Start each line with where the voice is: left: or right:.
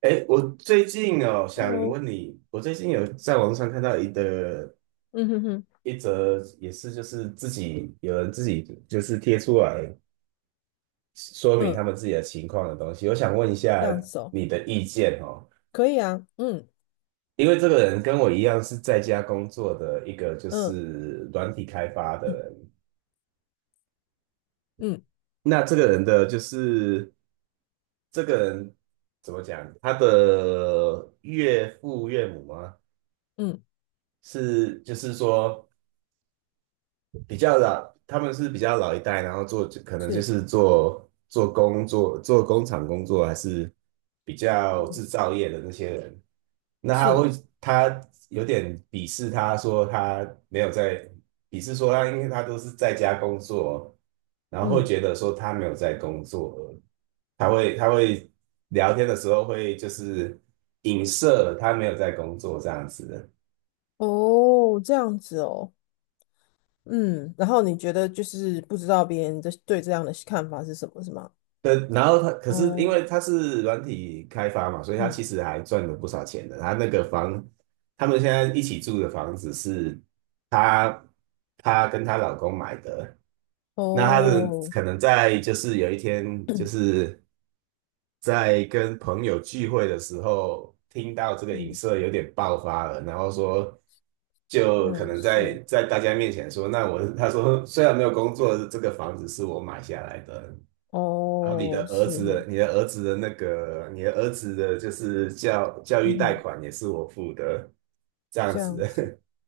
right: 哎，我最近哦，想
left: Hello，
right: 问你，我最近有在网上看到
left: 嗯哼哼，
right: 一则，也是就是有人自己就是贴出来说明他
left: 嗯，
right: 们自己的情况的东西，我想问一下
left: 这样子哦，
right: 你的意见哦，
left: 可以啊，嗯
right: 因为这个人跟我一样是在家工作的一个就
left: 嗯
right: 是软体开发的
left: 嗯
right: 人，
left: 嗯
right: 那这个人的就是这个人怎么讲，他的岳父岳母吗？
left: 嗯，
right: 是就是说。比较老，他们是比较老一代，然后做可能就
left: 是，
right: 是做工厂工作，还是比较制
left: 嗯
right: 造业的那些人。那他
left: 是，
right: 会他有点鄙视他说他没有在鄙视说他，因为他都是在家工作，然后会
left: 嗯，
right: 觉得说他没有在工作，他会聊天的时候会就是影射他没有在工作这样子的。
left: 哦，这样子哦，嗯，然后你觉得就是不知道别人的对这样的看法是什么，是吗？
right: 那然后他可是因
left: 哦，
right: 为他是软体开发嘛，所以他
left: 嗯，
right: 其实还赚了不少钱的。他那个房，他们现在一起住的房子是他他跟她老公买的。那他的
left: 哦，
right: 可能在就是有一天就 是在跟朋友聚会的时候，听到这个影
left: 嗯
right: 射有点爆发了，然后就可
left: 嗯，
right: 能在
left: 是，
right: 在大家面前说，他说 虽然没有工作，这个房子是我买下来的。然后你的
left: 哦，
right: 儿
left: 是
right: 子的，
left: 是，
right: 就是教育
left: 嗯
right: 贷
left: 哼，
right: 款也是我付的，这样
left: 这样子，
right: 子。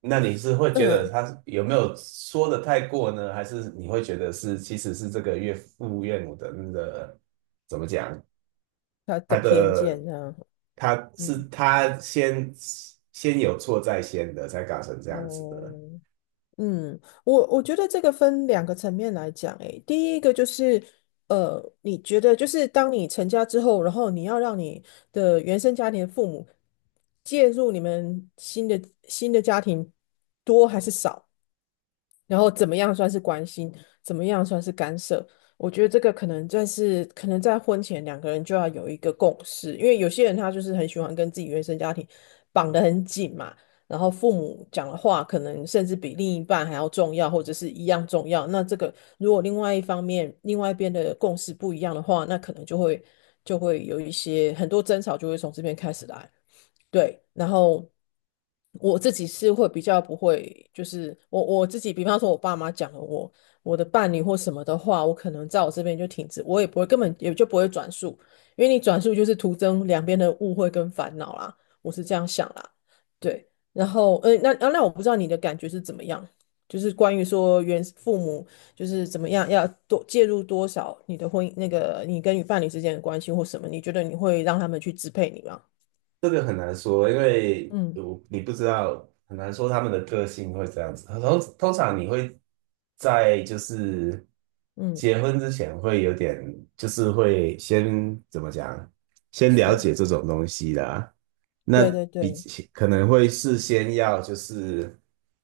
right: 那你是会觉得
left: 嗯，
right: 他有没有说的太过呢？还是你会觉得其实是这个岳父岳母的那个
left: 他的
right: 他
left: 偏见
right: 的
left: 这样，
right: 他是
left: 嗯，
right: 他先先有错在先的，才搞成这样子的？
left: 哦。嗯，我觉得这个分两个层面来讲，诶，第一个就是，你觉得就是当你成家之后，然后你要让你的原生家庭的父母介入你们新的家庭多还是少？然后怎么样算是关心，怎么样算是干涉？我觉得这个可能在婚前两个人就要有一个共识，因为有些人他就是很喜欢跟自己原生家庭绑得很紧嘛，然后父母讲的话可能甚至比另一半还要重要，或者是一样重要。那这个如果另外一方面另外一边的共识不一样的话，那可能就会有一些很多争吵就会从这边开始来。对，然后我自己是会比较不会，就是我自己，比方说我爸妈讲了我的伴侣或什么的话，我可能在我这边就停止，我也不会根本也就不会转述，因为你转述就是徒增两边的误会跟烦恼啦，我是这样想啦，对，然后那啊那我不知道你的感觉是怎么样，就是关于说原父母就是怎么样要多介入多少你的婚姻那个你跟你伴侣之间的关系或什么，你觉得你会让他们去支配你吗？
right: 这个很难说，因为
left: 嗯
right: 我你不知道，很难说他们的个性会这样子。通常你会就是
left: 嗯。
right: 结婚之前会有点，就是会先怎么讲，先了
left: 是，
right: 解这种东西啦。那
left: 对对
right: 比
left: 对，
right: 起可能会事先要就是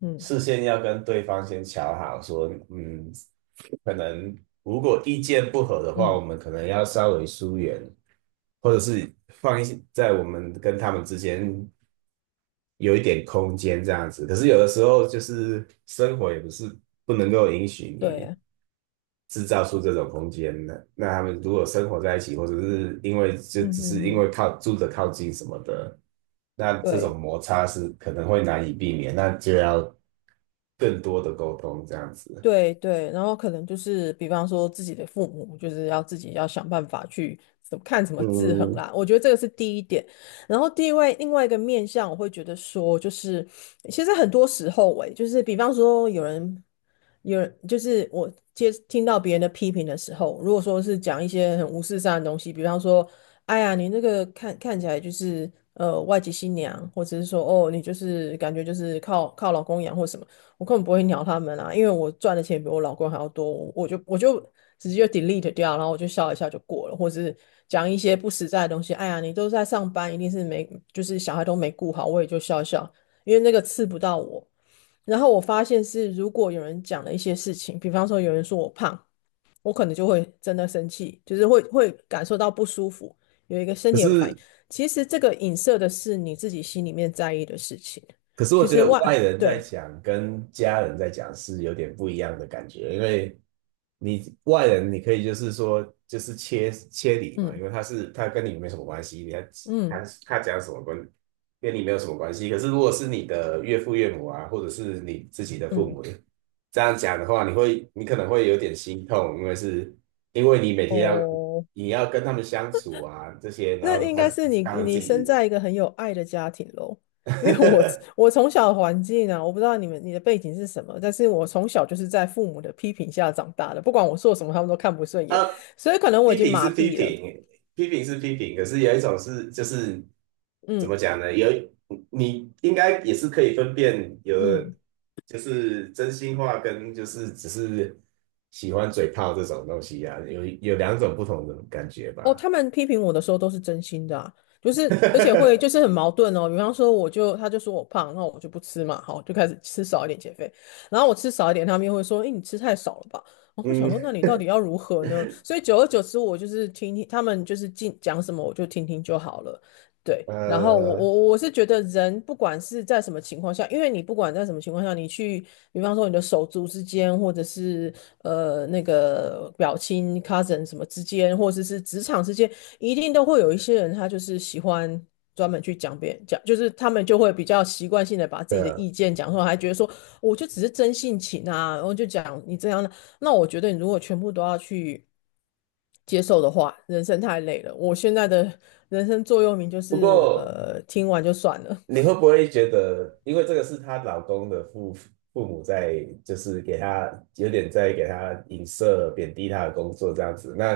left: 嗯
right: 事先要跟对方先瞧好说，嗯，可能如果意见不合的话，我
left: 嗯，
right: 们可能要稍微疏远，或者是放一些在我们跟他们之间有一点空间这样子。可是有的时候就是生活也不是不能够允许
left: 对
right: 你
left: 啊，
right: 制造出这种空间的。那他们如果生活在一起，或者是因为就
left: 嗯
right: 只
left: 嗯
right: 是因为
left: 嗯，
right: 靠近什么的，那这
left: 对。
right: 种摩擦是可能会难以避免，那就要更多的沟通这样子。
left: 对对，然后可能就是比方说自己的父母，就是要自己要想办法去怎么看怎么制衡
right: 嗯，
left: 啦。我觉得这个是第一点。然后第二位另外一个面向，我会觉得说，就是其实很多时候欸、诶就是比方说有人，就是我接听到别人的批评的时候，如果说是讲一些很无事上的东西，比方说，哎呀，你那个看起来就是外籍新娘，或者是说哦，你就是感觉就是靠老公养或什么。我根本不会鸟他们啊，因为我赚的钱比我老公还要多，我就直接就 delete 掉，然后我就笑一下就过了，或是讲一些不实在的东西。哎呀，你都在上班，一定是没就是小孩都没顾好，我也就笑一笑，因为那个刺不到我。然后我发现是，如果有人讲了一些事情，比方说有人说我胖，我可能就会真的生气，就是会感受到不舒服，有一个身
right: 可
left: 体有个反应。
right: 是
left: 其实这个影射的是你自己心里面在意的事情。
right: 可是我
left: 其
right: 觉
left: 实
right: 得
left: 外，
right: 外人在
left: 对，
right: 讲跟家人在讲是有点不一样的感觉，因为你外人你可以就是说就是切切理嘛，因
left: 嗯
right: 为他是他跟你没什么关系，他
left: 嗯。
right: 他讲什么跟你没有什么关系。可是如果是你的岳父岳母啊，或者是你自己的父
left: 嗯，
right: 母这样讲的话，你会你可能会有点心痛，因为你每天要
left: 哦，
right: 你要跟他们相处啊这些，然
left: 那
right: 后
left: 应该是你
right: 他们自
left: 你
right: 己
left: 生
right: 的
left: 在一个很有爱的家庭喽。因为我从小的环境啊，我不知道你们你的背景是什么，但是我从小就是在父母的批评下长大的，不管我做什么，他们都看不顺 眼，
right: 啊，
left: 所以可能我已
right: 批
left: 经
right: 评
left: 麻
right: 是批
left: 痹了。
right: 评，可是有一种是就是怎么讲
left: 嗯
right: 呢？你应该也是可以分辨有，
left: 嗯。
right: 就是真心话跟就是只是喜欢嘴炮这种东西呀。有两种不同的感觉
left: 哦，
right: 吧。
left: 他们批评我的时候都是真心的啊，就是而且会就是 很矛盾哦。比方说，我就他就说我胖，那我就不吃嘛，好，就开始吃少一点减肥。然后我吃少一点，他们又会说，哎，你吃太少了吧？然后我想
right: 嗯，
left: 说，那你到底要如何呢？所以久而久之，我就是听听他们就是进讲什么，我就听听就好了。对，然后我
right: 呃，
left: 我我是觉得人不管是在什么情况下，因为你不管在什么情况下，你去，比方说你的手足之间，或者是那个表亲 cousin 什么之间，或者是职场之间，一定都会有一些人他就是喜欢专门去讲别人讲，就是他们就会比较习惯性的把自
right: 对
left: 己的
right: 啊。
left: 意见讲出来，还觉得说我就只是真性情啊，然后就讲你这样的，那我觉得你如果全部都要去。接受的话，人生太累了。我现在的人生座右铭就
right: 不
left: 是，
right: 过
left: 听完就算了，
right: 你会不会觉得，因为这个是她老公的父母在，就是给她有点在给她影射、贬低她的工作这样子，那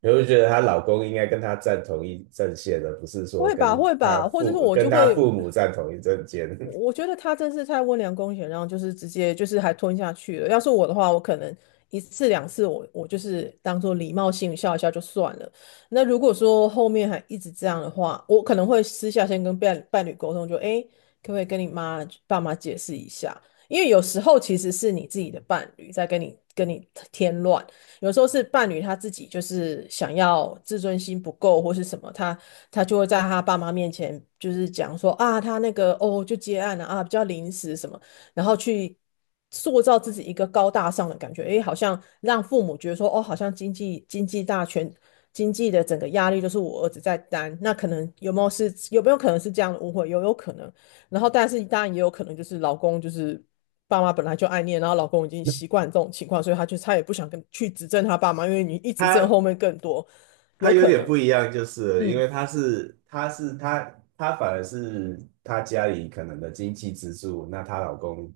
right: 你会不会觉得她老公应该跟她站同一阵线的，不是 说
left: 会吧，会吧，或者是我
right: 跟
left: 就
right: 她父
left: 会，
right: 母站同一阵线？
left: 我觉得他真是太温良恭俭让，就是直接就是还吞下去了。要是我的话，我可能一次两次我就是当做礼貌性笑一下就算了。那如果说后面还一直这样的话，我可能会私下先跟伴侣沟通，就诶，可不可以跟你妈爸妈解释一下？因为有时候其实是你自己的伴侣在跟你添乱。有时候是伴侣他自己就是想要自尊心不够或是什么，他就会在他爸妈面前就是讲说啊，他那个哦就接案了啊，比较临时什么，然后去塑造自己一个高大上的感觉，诶，好像让父母觉得说哦，好像经济大权。经济的整个压力都是我儿子在担，那可能有没有可能是这样的误会？有有可能，然后但是当然也有可能就是老公就是爸妈本来就爱念，然后老公已经习惯这种情况，所以他也不想跟去指正他爸妈，因为你一直正后
right: 她
left: 面更多，
right: 她
left: 有
right: 有
left: 可
right: 点
left: 能，
right: 不一样，就是了因
left: 嗯，
right: 为她反而是她家里可能的经济支柱，那她老公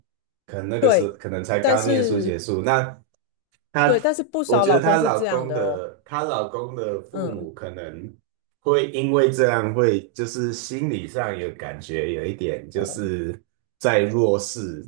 right: 可能那个时候
left: 对，
right: 可能才
left: 但
right: 刚念书结
left: 是
right: 束，她，
left: 不
right: 我
left: 少
right: 觉得
left: 老
right: 她
left: 公是
right: 老
left: 这样
right: 公
left: 的哦，
right: 的，她老公的父母
left: 嗯，
right: 可能会因为这样，会就是心理上有感觉，有一点就
left: 哦，
right: 是在弱势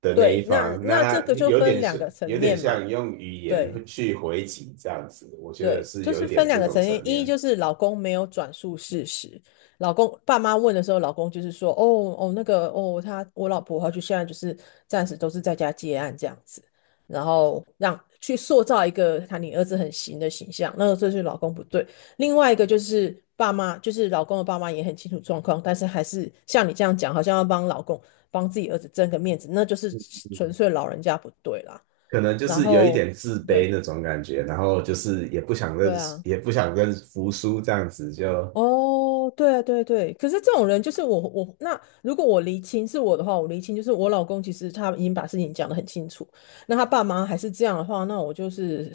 right: 的那一
left: 对，那
right: 方，那
left: 那这
right: 她
left: 个就
right: 有
left: 分
right: 点
left: 两个
right: 是
left: 层
right: 有点
left: 面嘛，
right: 像用语言
left: 对。
right: 去回击这样子，我觉得
left: 对，
right: 是
left: 就
right: 有一
left: 是分
right: 点
left: 两
right: 这
left: 个
right: 种
left: 层面，
right: 层
left: 一
right: 面。
left: 就是老公没有转述事实，老公爸妈问的时候，老公就是说，哦哦那个哦，他我老婆她就现在就是暂时都是在家接案这样子，然后让去塑造一个他你儿子很行的形象，那个这就是老公不对。另外一个就是爸妈，就是老公的爸妈也很清楚状况，但是还是像你这样讲，好像要帮老公帮自己儿子争个面子，那就是
right: 嗯
left: 纯
right: 嗯，
left: 粹老人家不对啦。
right: 可能就
left: 然
right: 是有一
left: 后
right: 点自卑
left: 对
right: 那种感觉，然后就是也不想
left: 对
right: 认输
left: 啊。
right: 也不想认服输，这样子就，
left: 哦，对对对，可是这种人就是我我那如果我离亲是我的话，我离亲就是我老公其实他已经把事情讲得很清楚，那他爸妈还是这样的话，那我就是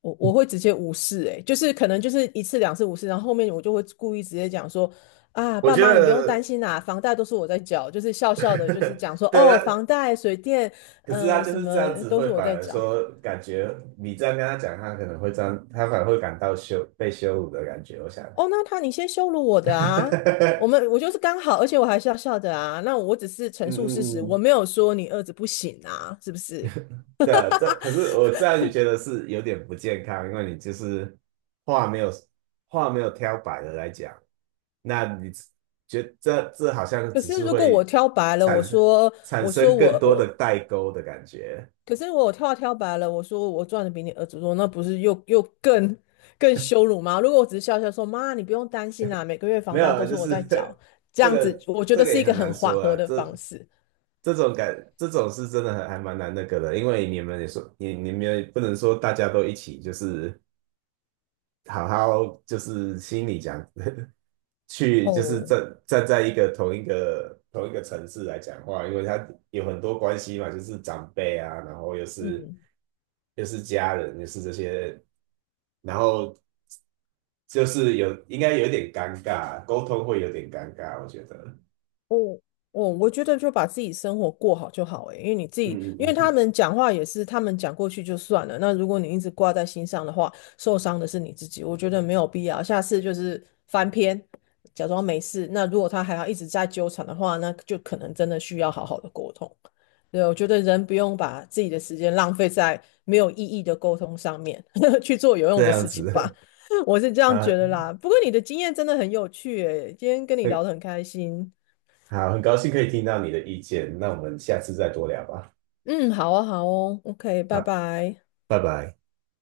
left: 我会直接无视、欸，诶，就是可能就是一次两次无视，然后后面我就会故意直接讲说啊，
right: 我
left: 爸
right: 觉
left: 妈你不用担
right: 得，
left: 心啦、房贷都是我在缴，就是笑笑的，就是讲说
right: 对，
left: 哦，房贷、水电，
right: 可是他
left: 嗯、
right: 就
left: 什
right: 是这
left: 么
right: 样子，
left: 都
right: 会
left: 是我
right: 反
left: 在
right: 而
left: 缴，
right: 说感觉你这样跟他讲，他可能会这样，他反而会感到被羞辱的感觉。我想，
left: 哦，那他你先羞辱我的啊！我们我 就是刚好，而且我还笑笑的啊。那我只是陈
right: 嗯
left: 述事实，
right: 嗯
left: 我
right: 嗯，
left: 没有说你儿子不行啊，是不是？
right: 对啊，这可是我这样也觉得是有点不健康，因为你就是话没有话没有挑白的来讲，那你觉这这好像
left: 可
right: 只
left: 是
right: 是
left: 如果我
right: 会
left: 挑白了，
right: 产
left: 我
right: 生
left: 说
right: 产
left: 我说
right: 生
left: 我
right: 更多的
left: 我，
right: 代沟的感觉，
left: 可是我挑白了，我说我赚的比你儿子多，那不是又更羞辱吗？如果我只是笑笑说妈，你不用担心啦、每个月
right: 没
left: 房
right: 有
left: 贷
right: 啊，
left: 都是
right: 就
left: 我在
right: 是
left: 缴，这
right: 这
left: 样子
right: 个
left: 我觉
right: 这
left: 得
right: 个
left: 是一
right: 也
left: 个
right: 很难
left: 很缓
right: 说
left: 和
right: 啊。
left: 的方式。
right: 这种是真的还蛮难那个的，因为你们也不能说大家都一起，就是好好就是心里讲，去就是
left: 哦，
right: 站在一个同一个同一个城市来讲话，因为他有很多关系嘛，就是长辈啊，然后又是
left: 嗯，
right: 又是家人，又是这些，然后就是应该有点尴尬，沟通会有点尴尬，我觉得，
left: 哦，哦，我觉得就把自己生活过好就好诶，因为你自己，
right: 嗯
left: 因
right: 嗯
left: 为他
right: 嗯，
left: 们讲话也是他们讲过去就算了。那如果你一直挂在心上的话，受伤的是你自己，我觉得没有必要。下次就是翻篇，假装没事。那如果他还要一直在纠缠的话，那就可能真的需要好好的沟通。对，我觉得人不用把自己的时间浪费在没有意义的沟通上面，去做有
right: 这
left: 用的
right: 样
left: 事情吧。
right: 子
left: 我是这 样
right: 啊，
left: 觉得啦。不过你的经验真的很有趣诶，今天跟你聊得很开心。
right: 好，很高兴可以听到你的意见，那我们下次再多聊吧。
left: 嗯，好啊，好哦，OK，拜
right: 好，
left: 拜。
right: 拜拜。